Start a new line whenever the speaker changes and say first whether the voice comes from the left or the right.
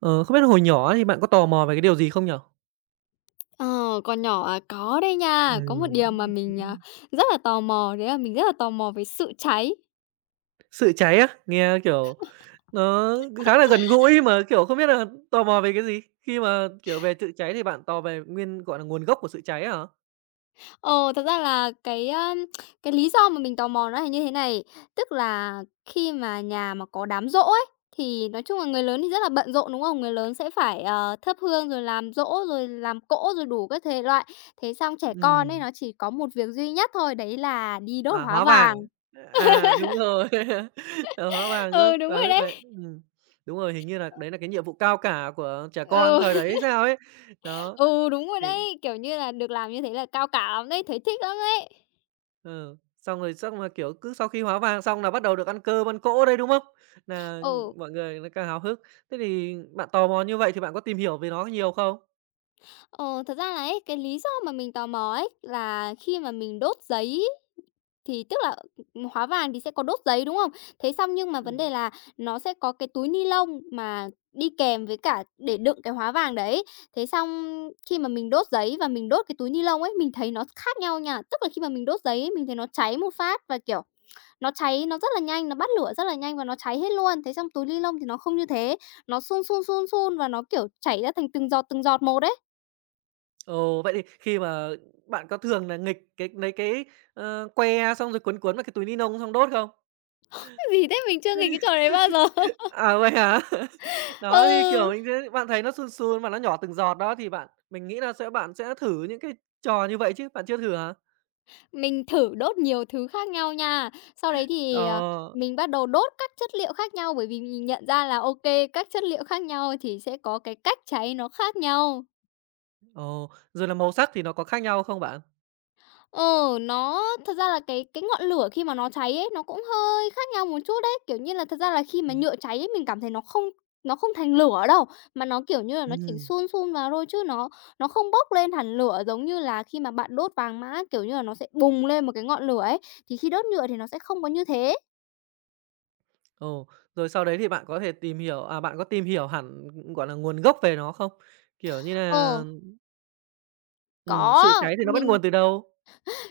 right: Ờ, Không biết hồi nhỏ thì bạn có tò mò về cái điều gì không nhỉ?
left: Ờ, Còn nhỏ à? Có đây nha. Có một
right: Ừm.
left: điều mà mình rất là tò mò, đấy là mình rất là tò mò về sự cháy.
right: Sự cháy á? Nghe, kiểu, nó khá là gần gũi mà, kiểu, không biết là tò mò về cái gì? Khi mà, kiểu, về sự cháy thì bạn tò về nguyên, gọi là, nguồn gốc của sự cháy hả?
left: Ờ, Thật ra là cái lý do mà mình tò mò nó là như thế này, tức là khi mà nhà mà có đám giỗ ấy, thì nói chung là người lớn thì rất là bận rộn, đúng không? Người lớn sẽ phải, thắp hương, rồi làm giỗ, rồi làm cỗ, rồi đủ các thể loại. Thế xong trẻ con ấy,
right: Ừm.
left: nó chỉ có một việc duy nhất thôi, đấy là đi đốt
right: À,
left: hóa
right: hóa vàng.
left: vàng.
right: À, đúng rồi. Ờ, hóa vàng nữa,
left: Ừ, đúng
right: và
left: rồi
right: lúc đấy
left: đấy.
right: đúng rồi, hình như là đấy là cái nhiệm vụ cao cả của trẻ con
left: Ừ.
right: thời đấy hay sao ấy. Đó.
left: Ừ, đúng rồi đấy, kiểu như là, được làm như thế là cao cả lắm đấy, thấy thích lắm đấy.
right: Ừ, xong rồi chắc mà, kiểu, cứ sau khi hóa vàng xong là bắt đầu được ăn cơm, ăn cỗ đây đúng không? Là
left: Ừ,
right: mọi người nó càng háo hức. Thế thì bạn tò mò như vậy thì bạn có tìm hiểu về nó nhiều không?
left: ờ, Thật ra là ấy, cái lý do mà mình tò mò ấy là khi mà mình đốt giấy ý, tức là hóa vàng thì sẽ có đốt giấy, đúng không? Thế xong nhưng mà vấn đề
right: Ừm.
left: là nó sẽ có cái túi ni lông mà đi kèm với cả để đựng cái hóa vàng đấy. Thế xong khi mà mình đốt giấy và mình đốt cái túi ni lông ấy, mình thấy nó khác nhau nha. Tức là khi mà mình đốt giấy ấy, mình thấy nó cháy một phát và, kiểu. Nó cháy nó rất là nhanh, nó bắt lửa rất là nhanh và nó cháy hết luôn. Thế xong túi ni lông thì nó không như thế, nó sun và nó, kiểu, chảy ra thành từng giọt một ấy.
right: Ồ, vậy thì khi mà bạn có thường là nghịch cái lấy cái, que xong rồi cuốn cuốn vào cái túi ni lông xong đốt không?
left: Cái gì thế? Mình chưa nghịch cái trò đấy bao giờ.
right: À, vậy hả? Đó, thì, kiểu,
left: Ừ,
right: mình thế bạn thấy nó sùn sùn mà nó nhỏ từng giọt đó thì bạn mình nghĩ là sẽ bạn sẽ thử những cái trò như vậy chứ, bạn chưa thử hả?
left: mình thử đốt nhiều thứ khác nhau nha. Sau đấy thì,
right: Ờ,
left: mình bắt đầu đốt các chất liệu khác nhau bởi vì mình nhận ra là, ok các chất liệu khác nhau thì sẽ có cái cách cháy nó khác nhau.
right: ồ, rồi là màu sắc thì nó có khác nhau không bạn?
left: Ờ, nó thật ra là cái ngọn lửa khi mà nó cháy ấy, nó cũng hơi khác nhau một chút đấy. Kiểu như là, thật ra là khi mà
right: Ừm.
left: nhựa cháy ấy, mình cảm thấy nó không thành lửa đâu, mà nó, kiểu như là, nó chỉ
right: Ừm.
left: sun sun vào thôi chứ nó không bốc lên thành lửa giống như là khi mà bạn đốt vàng mã, kiểu như là, nó sẽ bùng lên một cái ngọn lửa ấy, thì khi đốt nhựa thì nó sẽ không có như thế.
right: Ồ, rồi sau đấy thì bạn có thể tìm hiểu à, bạn có tìm hiểu hẳn, gọi là, nguồn gốc về nó không? Kiểu như
left: Ờ,
right: là,
left: có,
right: sự cháy thì nó bắt
left: mình
right: nguồn từ đâu?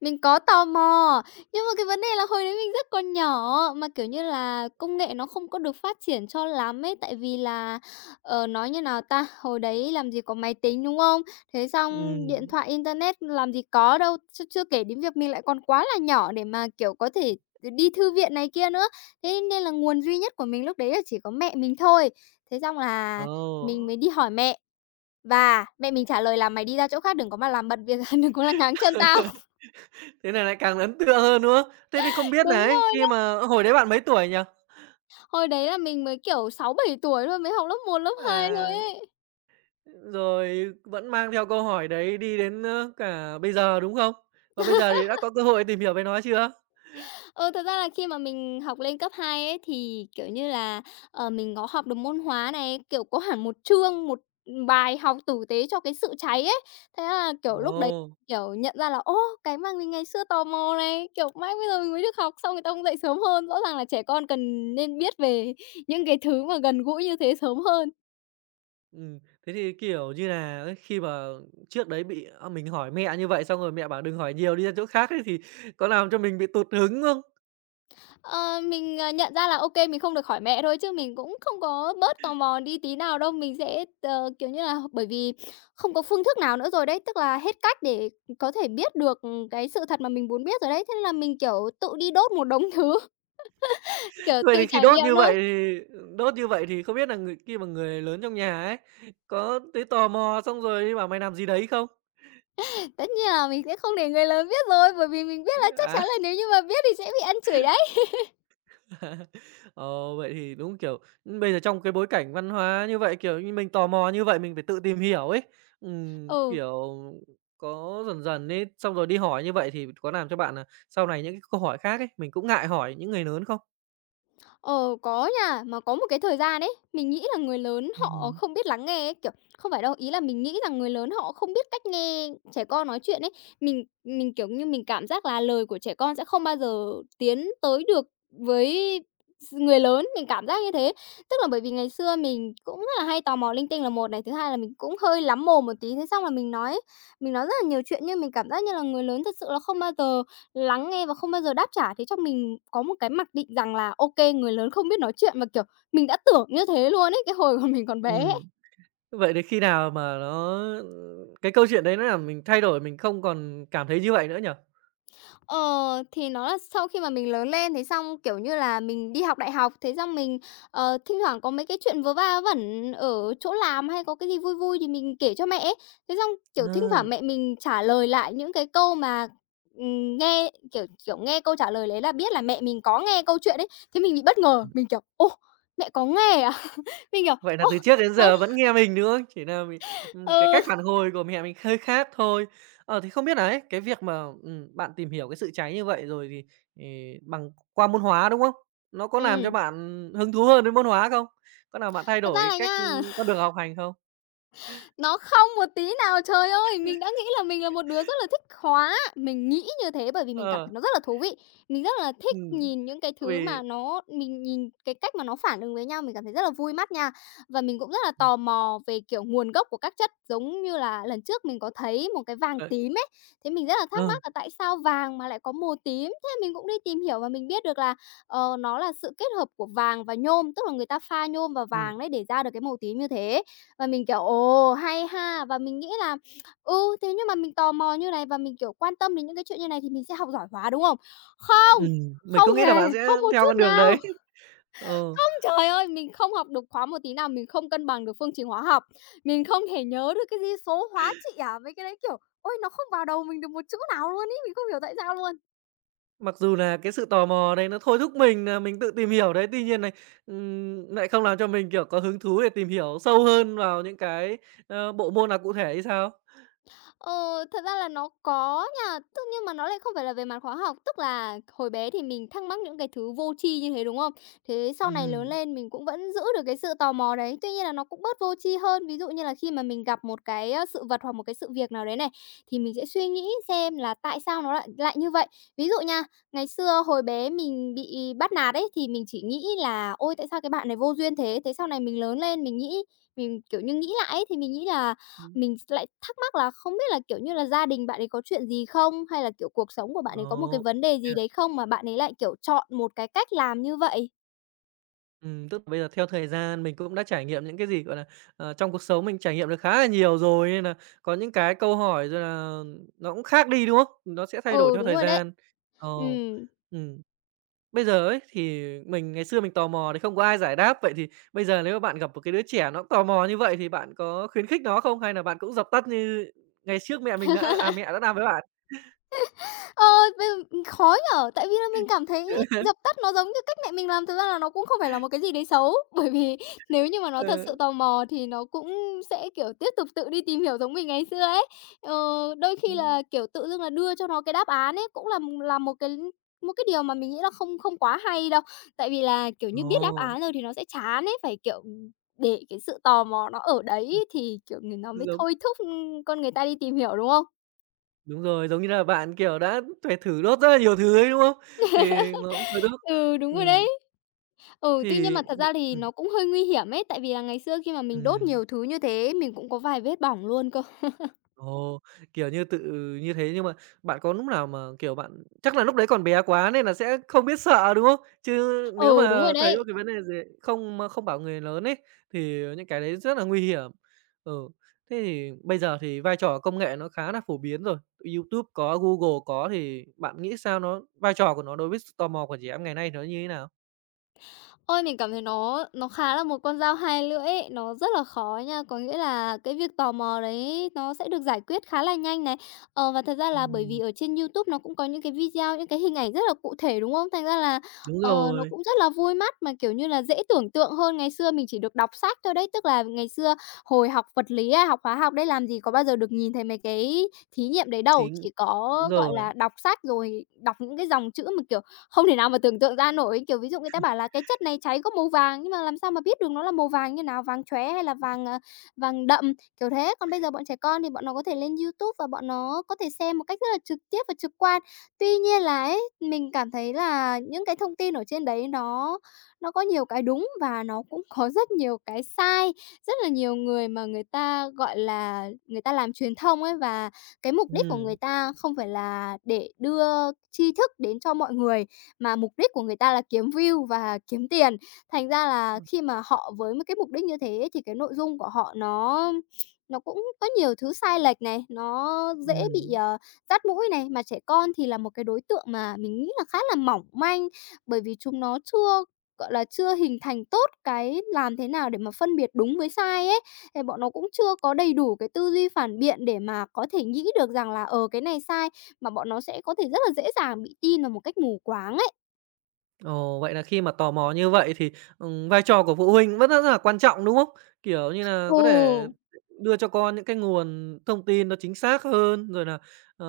left: Mình có tò mò, nhưng mà cái vấn đề là hồi đấy mình rất còn nhỏ, mà, kiểu như là, công nghệ nó không có được phát triển cho lắm ấy. Tại vì là, nói như nào ta, hồi đấy làm gì có máy tính, đúng không? Thế xong điện
right: Ừm.
left: thoại, internet làm gì có đâu, chưa chưa kể đến việc mình lại còn quá là nhỏ để mà, kiểu, có thể đi thư viện này kia nữa. Thế nên là nguồn duy nhất của mình lúc đấy là chỉ có mẹ mình thôi. Thế xong là
right: Ồ.
left: mình mới đi hỏi mẹ và mẹ mình trả lời là: "Mày đi ra chỗ khác đừng có mà làm bật việc đừng có làm ngáng chân tao."
right: Thế này lại càng ấn tượng hơn, đúng không? Thế thì không biết
left: Đúng
right: nà ấy, khi
left: rồi.
right: mà hồi đấy bạn mấy tuổi nhỉ?
left: Hồi đấy là mình mới, kiểu, sáu bảy tuổi thôi, mới học lớp một lớp 2 thôi
right: À,
left: ấy.
right: rồi vẫn mang theo câu hỏi đấy đi đến, cả bây giờ, đúng không? Và bây giờ thì đã có cơ hội tìm hiểu về nó chưa?
left: Ừ, thật ra là khi mà mình học lên cấp 2 ấy, thì, kiểu như là, mình có học được môn hóa này, kiểu, có hẳn một chương, một, bài học tử tế cho cái sự cháy ấy. Thế là, kiểu, lúc đấy,
right: Ồ.
left: kiểu, nhận ra là, ô, cái mà mình ngày xưa tò mò này, kiểu, mãi bây giờ mình mới được học, xong người ta cũng dạy sớm hơn. Rõ ràng là trẻ con cần nên biết về những cái thứ mà gần gũi như thế sớm hơn.
right: Ừm, thế thì, kiểu như là, ấy, khi mà trước đấy bị mình hỏi mẹ như vậy xong rồi mẹ bảo đừng hỏi nhiều, đi ra chỗ khác ấy, thì có làm cho mình bị tụt hứng không?
left: Nhận ra là ô kê, mình không được hỏi mẹ thôi chứ mình cũng không có bớt tò mò đi tí nào đâu. Mình sẽ, kiểu như là, bởi vì không có phương thức nào nữa rồi đấy, tức là hết cách để có thể biết được, cái sự thật mà mình muốn biết rồi đấy. Thế nên là mình, kiểu, tự đi đốt một đống thứ, kiểu,
right: Vậy
left: tự
right: thì khi
left: trải
right: đốt
left: nghiệm
right: như vậy
left: thôi.
right: thì đốt như vậy thì không biết là người khi mà người lớn trong nhà ấy, có thấy tò mò xong rồi đi bảo "Mày làm gì đấy" không?
left: Tất nhiên là mình sẽ không để người lớn biết rồi, bởi vì mình biết là chắc chắn
right: À.
left: là nếu như mà biết thì sẽ bị ăn chửi đấy.
right: Ờ, Vậy thì đúng, kiểu, bây giờ trong cái bối cảnh văn hóa như vậy, kiểu như, mình tò mò như vậy mình phải tự tìm hiểu ấy. Ừm,
left: Ừ.
right: kiểu, có dần dần ấy, xong rồi đi hỏi như vậy thì có làm cho bạn là sau này những cái câu hỏi khác ấy, mình cũng ngại hỏi những người lớn không?
left: Ờ, có nha, mà có một cái thời gian ấy, mình nghĩ là người lớn họ
right: Ừm.
left: không biết lắng nghe ấy, kiểu, không phải đâu, ý là mình nghĩ rằng người lớn họ không biết cách nghe trẻ con nói chuyện ấy. Kiểu như, mình cảm giác là lời của trẻ con sẽ không bao giờ tiến tới được với người lớn, mình cảm giác như thế. Tức là bởi vì ngày xưa mình cũng rất là hay tò mò linh tinh là một này, thứ hai là mình cũng hơi lắm mồm một tí, thế xong là mình nói rất là nhiều chuyện nhưng mình cảm giác như là người lớn thật sự là không bao giờ lắng nghe và không bao giờ đáp trả, thế trong mình có một cái mặc định rằng là, ok người lớn không biết nói chuyện và, kiểu, mình đã tưởng như thế luôn ấy, cái hồi mình còn bé ấy.
right: Ừm, vậy đến khi nào mà nó cái câu chuyện đấy nó làm mình thay đổi, mình không còn cảm thấy như vậy nữa nhỉ?
left: Ờ, thì nó là sau khi mà mình lớn lên, thế xong, kiểu như là, mình đi học đại học, thế xong mình thỉnh thoảng có mấy cái chuyện vớ va vớ vẩn ở chỗ làm hay có cái gì vui vui thì mình kể cho mẹ ấy. Thế xong, kiểu, thỉnh
right: Ờ.
left: thoảng mẹ mình trả lời lại những cái câu mà, nghe kiểu kiểu, nghe câu trả lời đấy là biết là mẹ mình có nghe câu chuyện ấy, thế mình bị bất ngờ, mình kiểu: "Ô, mẹ có nghe à?" Mình kiểu:
right: Vậy là
left: "Ô,
right: từ trước đến
left: ờ,
right: giờ vẫn nghe mình, đúng không? Chỉ là mình cái cách
left: ừ."
right: phản hồi của mẹ mình hơi khác thôi. Thì không biết là ấy, cái việc mà, bạn tìm hiểu cái sự cháy như vậy rồi thì, bằng qua môn hóa, đúng không? Nó có làm cho
left: Ừm.
right: bạn hứng thú hơn với môn hóa không? Có làm bạn thay
left: Thật ra
right: đổi
left: là
right: cách,
left: nha,
right: con đường học hành không?
left: nó không một tí nào, trời ơi! Mình đã nghĩ là mình là một đứa rất là thích hóa, mình nghĩ như thế bởi vì mình cảm
right: Ờ,
left: thấy nó rất là thú vị. Mình rất là thích
right: ừm,
left: nhìn những cái thứ
right: vì
left: mà mình nhìn cái cách mà nó phản ứng với nhau, mình cảm thấy rất là vui mắt nha. Và mình cũng rất là tò mò về, kiểu, nguồn gốc của các chất, giống như là lần trước mình có thấy một cái vàng
right: ờ,
left: tím ấy, thế mình rất là thắc
right: ừ,
left: mắc là tại sao vàng mà lại có màu tím. Thế mình cũng đi tìm hiểu và mình biết được là, nó là sự kết hợp của vàng và nhôm, tức là người ta pha nhôm và
right: ừm,
left: vàng đấy để ra được cái màu tím như thế. Và mình, kiểu, ồ, hay ha! Và mình nghĩ là, ừ, thế nhưng mà mình tò mò như này và mình, kiểu, quan tâm đến những cái chuyện như này thì mình sẽ học giỏi hóa, đúng không? Không!
right: ừm, mình
left: Không
right: cũng nghĩ là
left: hề,
right: bạn sẽ
left: không một
right: theo
left: chút
right: con đường
left: nào.
right: đấy. Ừ.
left: Không, trời ơi, mình không học được khóa một tí nào, mình không cân bằng được phương trình hóa học, mình không thể nhớ được cái gì số hóa trị à, mấy cái đấy, kiểu, ôi, nó không vào đầu mình được một chữ nào luôn ý mình không hiểu tại sao luôn.
right: Mặc dù là cái sự tò mò đấy nó thôi thúc mình là mình tự tìm hiểu đấy, tuy nhiên này nại không làm cho mình, kiểu, có hứng thú để tìm hiểu sâu hơn vào những cái, bộ môn nào cụ thể hay sao?
left: Ờ, thật ra là nó có nha, tức nhưng mà nó lại không phải là về mặt khóa học. Tức là hồi bé thì mình thắc mắc những cái thứ vô tri như thế, đúng không? Thế sau này lớn
right: Ừm,
left: lên mình cũng vẫn giữ được cái sự tò mò đấy, tuy nhiên là nó cũng bớt vô tri hơn. Ví dụ như là khi mà mình gặp một cái sự vật hoặc một cái sự việc nào đấy này, thì mình sẽ suy nghĩ xem là tại sao nó lại lại như vậy. Ví dụ nha, ngày xưa hồi bé mình bị bắt nạt ấy, thì mình chỉ nghĩ là: "Ôi, tại sao cái bạn này vô duyên thế?" Thế sau này mình lớn lên kiểu như, nghĩ lại ấy, thì mình nghĩ là mình lại thắc mắc là không biết là, kiểu như là, gia đình bạn ấy có chuyện gì không? Hay là, kiểu, cuộc sống của bạn ấy có một cái
right: ồ,
left: vấn đề
right: vậy
left: gì đấy
right: à,
left: không mà bạn ấy lại, kiểu, chọn một cái cách làm như vậy?
right: tức là bây giờ theo thời gian mình cũng đã trải nghiệm những cái gì, gọi là, trong cuộc sống mình trải nghiệm được khá là nhiều rồi, nên là có những cái câu hỏi rồi là nó cũng khác đi, đúng không? Nó sẽ thay đổi
left: Ừ,
right: theo
left: đúng
right: thời
left: rồi đấy.
right: gian. Ờ,
left: Ừ.
right: ừm. Bây giờ ấy, thì mình ngày xưa mình tò mò thì không có ai giải đáp, vậy thì bây giờ nếu mà bạn gặp một cái đứa trẻ nó cũng tò mò như vậy thì bạn có khuyến khích nó không? Hay là bạn cũng dập tắt như ngày trước mẹ mình đã mẹ đã làm với bạn?
left: Ờ, Bây giờ khó nhỉ, tại vì là mình cảm thấy dập tắt nó giống như cách mẹ mình làm, thực ra là nó cũng không phải là một cái gì đấy xấu, bởi vì nếu như mà nó thật sự
right: Ừ.
left: tò mò thì nó cũng sẽ, kiểu, tiếp tục tự đi tìm hiểu giống mình ngày xưa ấy. Ờ, Đôi khi
right: Ừm.
left: là, kiểu, tự dưng là đưa cho nó cái đáp án ấy, cũng là một cái điều mà mình nghĩ là không không quá hay đâu, tại vì là, kiểu như, biết đáp
right: Ồ,
left: án rồi thì nó sẽ chán ấy, phải, kiểu, để cái sự tò mò nó ở đấy thì, kiểu, người nó mới
right: giống
left: thôi thúc, con người ta đi tìm hiểu, đúng không?
right: đúng rồi, giống như là bạn, kiểu, đã phải thử đốt rất là nhiều thứ ấy, đúng không? Thì nó cũng thôi đốt.
left: Ừ, đúng rồi
right: Ừm,
left: đấy. Ừ, tuy nhiên mà
right: thì
left: thật ra thì
right: ừm,
left: nó cũng hơi nguy hiểm ấy, tại vì là ngày xưa khi mà mình đốt
right: ừm.
left: nhiều thứ như thế, mình cũng có vài vết bỏng luôn cơ.
right: Ồ, kiểu như, tự như thế nhưng mà bạn có lúc nào mà, kiểu, bạn chắc là lúc đấy còn bé quá nên là sẽ không biết sợ, đúng không? Chứ nếu
left: Ừ, đúng rồi
right: mà thấy một
left: đấy.
right: cái vấn đề gì không mà không bảo người lớn ấy, thì những cái đấy rất là nguy hiểm. Ừ, thế thì bây giờ thì vai trò công nghệ nó khá là phổ biến rồi, YouTube có, Google có thì bạn nghĩ sao nó vai trò của nó đối với sự tò mò của trẻ em ngày nay nó như thế nào?
left: Ôi, mình cảm thấy nó khá là một con dao hai lưỡi ấy, nó rất là khó nha. Có nghĩa là cái việc tò mò đấy nó sẽ được giải quyết khá là nhanh này. Ờ, và thật ra là bởi vì
right: Ừm,
left: ở trên YouTube nó cũng có những cái video, những cái hình ảnh rất là cụ thể, đúng không? Thành ra là,
right: đúng
left: nó
right: rồi,
left: cũng rất là vui mắt mà, kiểu như là, dễ tưởng tượng hơn ngày xưa mình chỉ được đọc sách thôi đấy. Tức là ngày xưa hồi học vật lý hay học hóa học đấy, làm gì có bao giờ được nhìn thấy mấy cái thí nghiệm đấy đâu,
right: chính
left: chỉ
right: đúng
left: có, gọi
right: rồi,
left: là, đọc sách rồi đọc những cái dòng chữ mà, kiểu, không thể nào mà tưởng tượng ra nổi, kiểu, ví dụ người ta bảo là "Cái chất này cháy có màu vàng", nhưng mà làm sao mà biết được nó là màu vàng như nào, vàng chóe hay là vàng, vàng đậm, kiểu thế. Còn bây giờ bọn trẻ con thì bọn nó có thể lên YouTube và bọn nó có thể xem một cách rất là trực tiếp và trực quan. Tuy nhiên là ấy, mình cảm thấy là những cái thông tin ở trên đấy nó có nhiều cái đúng và nó cũng có rất nhiều cái sai. Rất là nhiều người mà người ta, gọi là, người ta làm truyền thông ấy, và cái mục đích của người
right: ừm,
left: ta không phải là để đưa tri thức đến cho mọi người mà mục đích của người ta là kiếm view và kiếm tiền. Thành ra là khi mà họ với một cái mục đích như thế ấy, thì cái nội dung của họ nó cũng có nhiều thứ sai lệch này, nó dễ bị,
right: ừm.
left: dắt mũi này, mà trẻ con thì là một cái đối tượng mà mình nghĩ là khá là mỏng manh, bởi vì chúng nó chưa, gọi là, chưa hình thành tốt cái làm thế nào để mà phân biệt đúng với sai ấy. Thì bọn nó cũng chưa có đầy đủ cái tư duy phản biện để mà có thể nghĩ được rằng là, ờ, cái này sai, mà bọn nó sẽ có thể rất là dễ dàng bị tin vào một cách mù quáng ấy.
right: Ồ, vậy là khi mà tò mò như vậy thì, vai trò của phụ huynh vẫn rất là quan trọng, đúng không? Kiểu như là có thể
left: Ừ.
right: đưa cho con những cái nguồn thông tin nó chính xác hơn, rồi là ờ,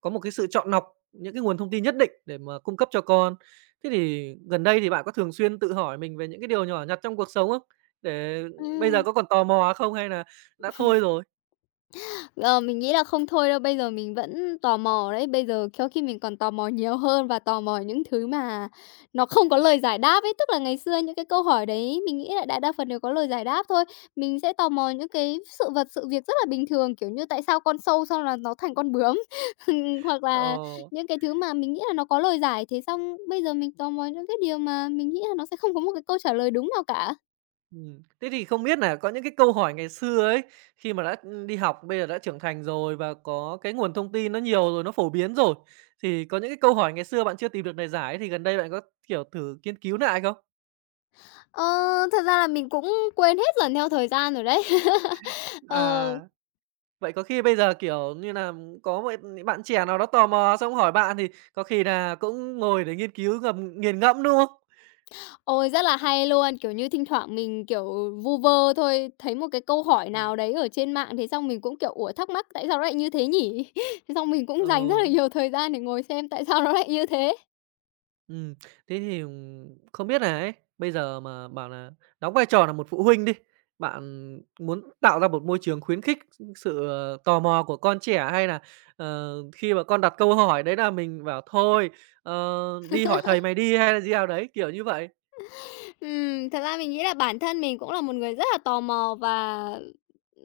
right: có một cái sự chọn lọc những cái nguồn thông tin nhất định để mà cung cấp cho con. Thế thì gần đây thì bạn có thường xuyên tự hỏi mình về những cái điều nhỏ nhặt trong cuộc sống không? Để bây giờ
left: ừm,
right: có còn tò mò không hay là đã thôi rồi?
left: ờ, mình nghĩ là không thôi đâu, bây giờ mình vẫn tò mò đấy. Bây giờ khéo khi mình còn tò mò nhiều hơn và tò mò những thứ mà nó không có lời giải đáp ấy. Tức là ngày xưa những cái câu hỏi đấy mình nghĩ là đại đa phần đều có lời giải đáp thôi. Mình sẽ tò mò những cái sự vật, sự việc rất là bình thường, kiểu như tại sao con sâu xong là nó thành con bướm, hoặc là
right: Ờ.
left: những cái thứ mà mình nghĩ là nó có lời giải. Thế xong bây giờ mình tò mò những cái điều mà mình nghĩ là nó sẽ không có một cái câu trả lời đúng nào cả.
right: Thế thì không biết là có những cái câu hỏi ngày xưa ấy, khi mà đã, ừ, đi học, bây giờ đã trưởng thành rồi và có cái nguồn thông tin nó nhiều rồi, nó phổ biến rồi, thì có những cái câu hỏi ngày xưa bạn chưa tìm được lời giải ấy, thì gần đây bạn có, kiểu, thử nghiên cứu lại không?
left: Ờ, thật ra là mình cũng quên hết dần theo thời gian rồi đấy. Ờ,
right: À, vậy có khi bây giờ, kiểu như là có một những bạn trẻ nào đó tò mò xong hỏi bạn thì có khi là cũng ngồi để nghiên cứu ngầm nghiền ngẫm, đúng không?
left: ôi, rất là hay luôn, kiểu như, thỉnh thoảng mình, kiểu, vu vơ thôi, thấy một cái câu hỏi
right: Ừm,
left: nào đấy ở trên mạng, thế xong mình cũng, kiểu, "Ủa, thắc mắc tại sao nó lại như thế nhỉ?" Thế xong mình cũng
right: ờ.
left: dành rất là nhiều thời gian để ngồi xem tại sao nó lại như thế.
right: Thế thì, không biết là ấy, bây giờ mà bảo là đóng vai trò là một phụ huynh đi, bạn muốn tạo ra một môi trường khuyến khích sự, tò mò của con trẻ hay là, khi mà con đặt câu hỏi đấy là mình bảo "Thôi, ờ, đi hỏi thầy mày đi" hay là gì nào đấy, kiểu như vậy?
left: Thật ra mình nghĩ là bản thân mình cũng là một người rất là tò mò và,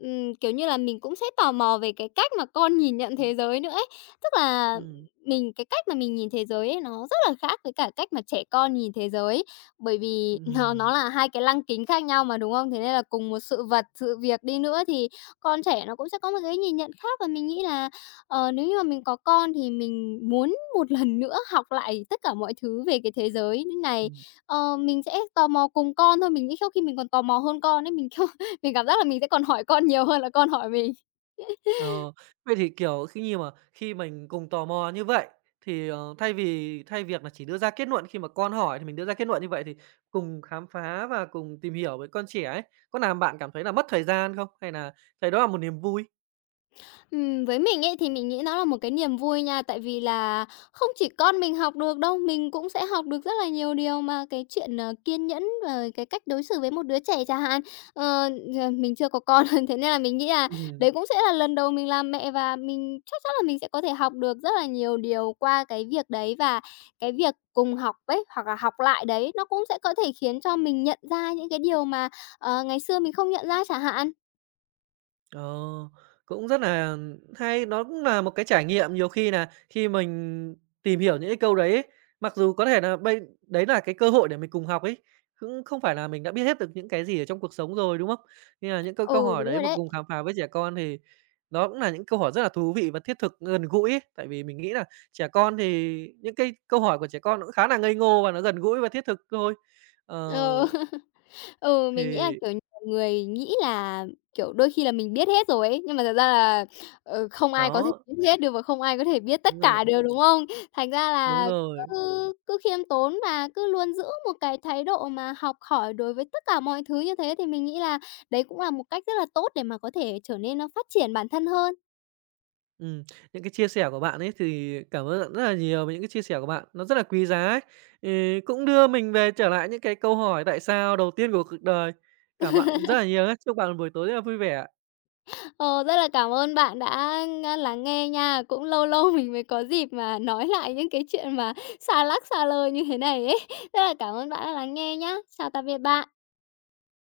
left: kiểu như là, mình cũng sẽ tò mò về cái cách mà con nhìn nhận thế giới nữa ấy. Tức là cái cách mà mình nhìn thế giới ấy nó rất là khác với cả cách mà trẻ con nhìn thế giới ấy, bởi vì
right: Ừm,
left: nó
right: ừm,
left: là hai cái lăng kính khác nhau mà, đúng không? Thế nên là cùng một sự vật, sự việc đi nữa thì con trẻ nó cũng sẽ có một cái nhìn nhận khác và mình nghĩ là ờ, nếu như mà mình có con thì mình muốn một lần nữa học lại tất cả mọi thứ về cái thế giới như này.
right: ừm.
left: Ờ, mình sẽ tò mò cùng con thôi, mình nghĩ sau khi mình còn tò mò hơn con ấy, mình, kiểu, mình cảm giác là mình sẽ còn hỏi con nhiều hơn là con hỏi mình.
right: Ờ, Vậy thì, kiểu, khi như mà khi mình cùng tò mò như vậy, thì, thay vì thay việc là chỉ đưa ra kết luận khi mà con hỏi thì mình đưa ra kết luận như vậy thì cùng khám phá và cùng tìm hiểu với con trẻ ấy, có làm bạn cảm thấy là mất thời gian không? Hay là thấy đó là một niềm vui?
left: Với mình ấy thì mình nghĩ nó là một cái niềm vui nha, tại vì là không chỉ con mình học được đâu, mình cũng sẽ học được rất là nhiều điều mà cái chuyện, ờ, kiên nhẫn và cái cách đối xử với một đứa trẻ chẳng hạn. Ờ, ờ, mình chưa có con, thế nên là mình nghĩ là
right: Ừm.
left: đấy cũng sẽ là lần đầu mình làm mẹ và mình chắc chắn là mình sẽ có thể học được rất là nhiều điều qua cái việc đấy. Và cái việc cùng học ấy, hoặc là học lại đấy, nó cũng sẽ có thể khiến cho mình nhận ra những cái điều mà, ờ, ngày xưa mình không nhận ra chẳng hạn.
right: Ờ, cũng rất là hay, nó cũng là một cái trải nghiệm nhiều khi là khi mình tìm hiểu những cái câu đấy ấy, mặc dù có thể là bây đấy là cái cơ hội để mình cùng học ấy, cũng không phải là mình đã biết hết được những cái gì ở trong cuộc sống rồi, đúng không? Nên là những câu câu
left: Ừ,
right: hỏi
left: đúng
right: đấy
left: rồi
right: mà
left: đấy.
right: cùng khám phá với trẻ con thì đó cũng là những câu hỏi rất là thú vị và thiết thực, gần gũi ấy. Tại vì mình nghĩ là trẻ con thì những cái câu hỏi của trẻ con nó cũng khá là ngây ngô và nó gần gũi và thiết thực thôi. Ờ,
left: Ờ. Ừ, mình nghĩ là,
right: thì
left: kiểu, nhiều người nghĩ là, kiểu, đôi khi là mình biết hết rồi ấy, nhưng mà thật ra là, ờ, không ai có thể
right: đó,
left: biết hết được và không ai có thể biết
right: đúng
left: tất
right: rồi,
left: cả được, đúng không? Thành ra
right: đúng
left: là
right: rồi.
left: cứ cứ khiêm tốn và cứ luôn giữ một cái thái độ mà học hỏi đối với tất cả mọi thứ như thế thì mình nghĩ là đấy cũng là một cách rất là tốt để mà có thể trở nên, ơ, phát triển bản thân hơn.
right: Ừm, những cái chia sẻ của bạn ấy thì cảm ơn bạn rất là nhiều về những cái chia sẻ của bạn, nó rất là quý giá ấy. Thì cũng đưa mình về trở lại những cái câu hỏi tại sao đầu tiên của cuộc đời. Cảm ơn bạn rất là nhiều nhá. Chúc bạn một buổi tối rất là vui vẻ.
left: Ờ, rất là cảm ơn bạn đã, lắng nghe nha. Cũng lâu lâu mình mới có dịp mà nói lại những cái chuyện mà xa lắc xa lơ như thế này ấy. Rất là cảm ơn bạn đã lắng nghe nhá. Chào tạm biệt bạn.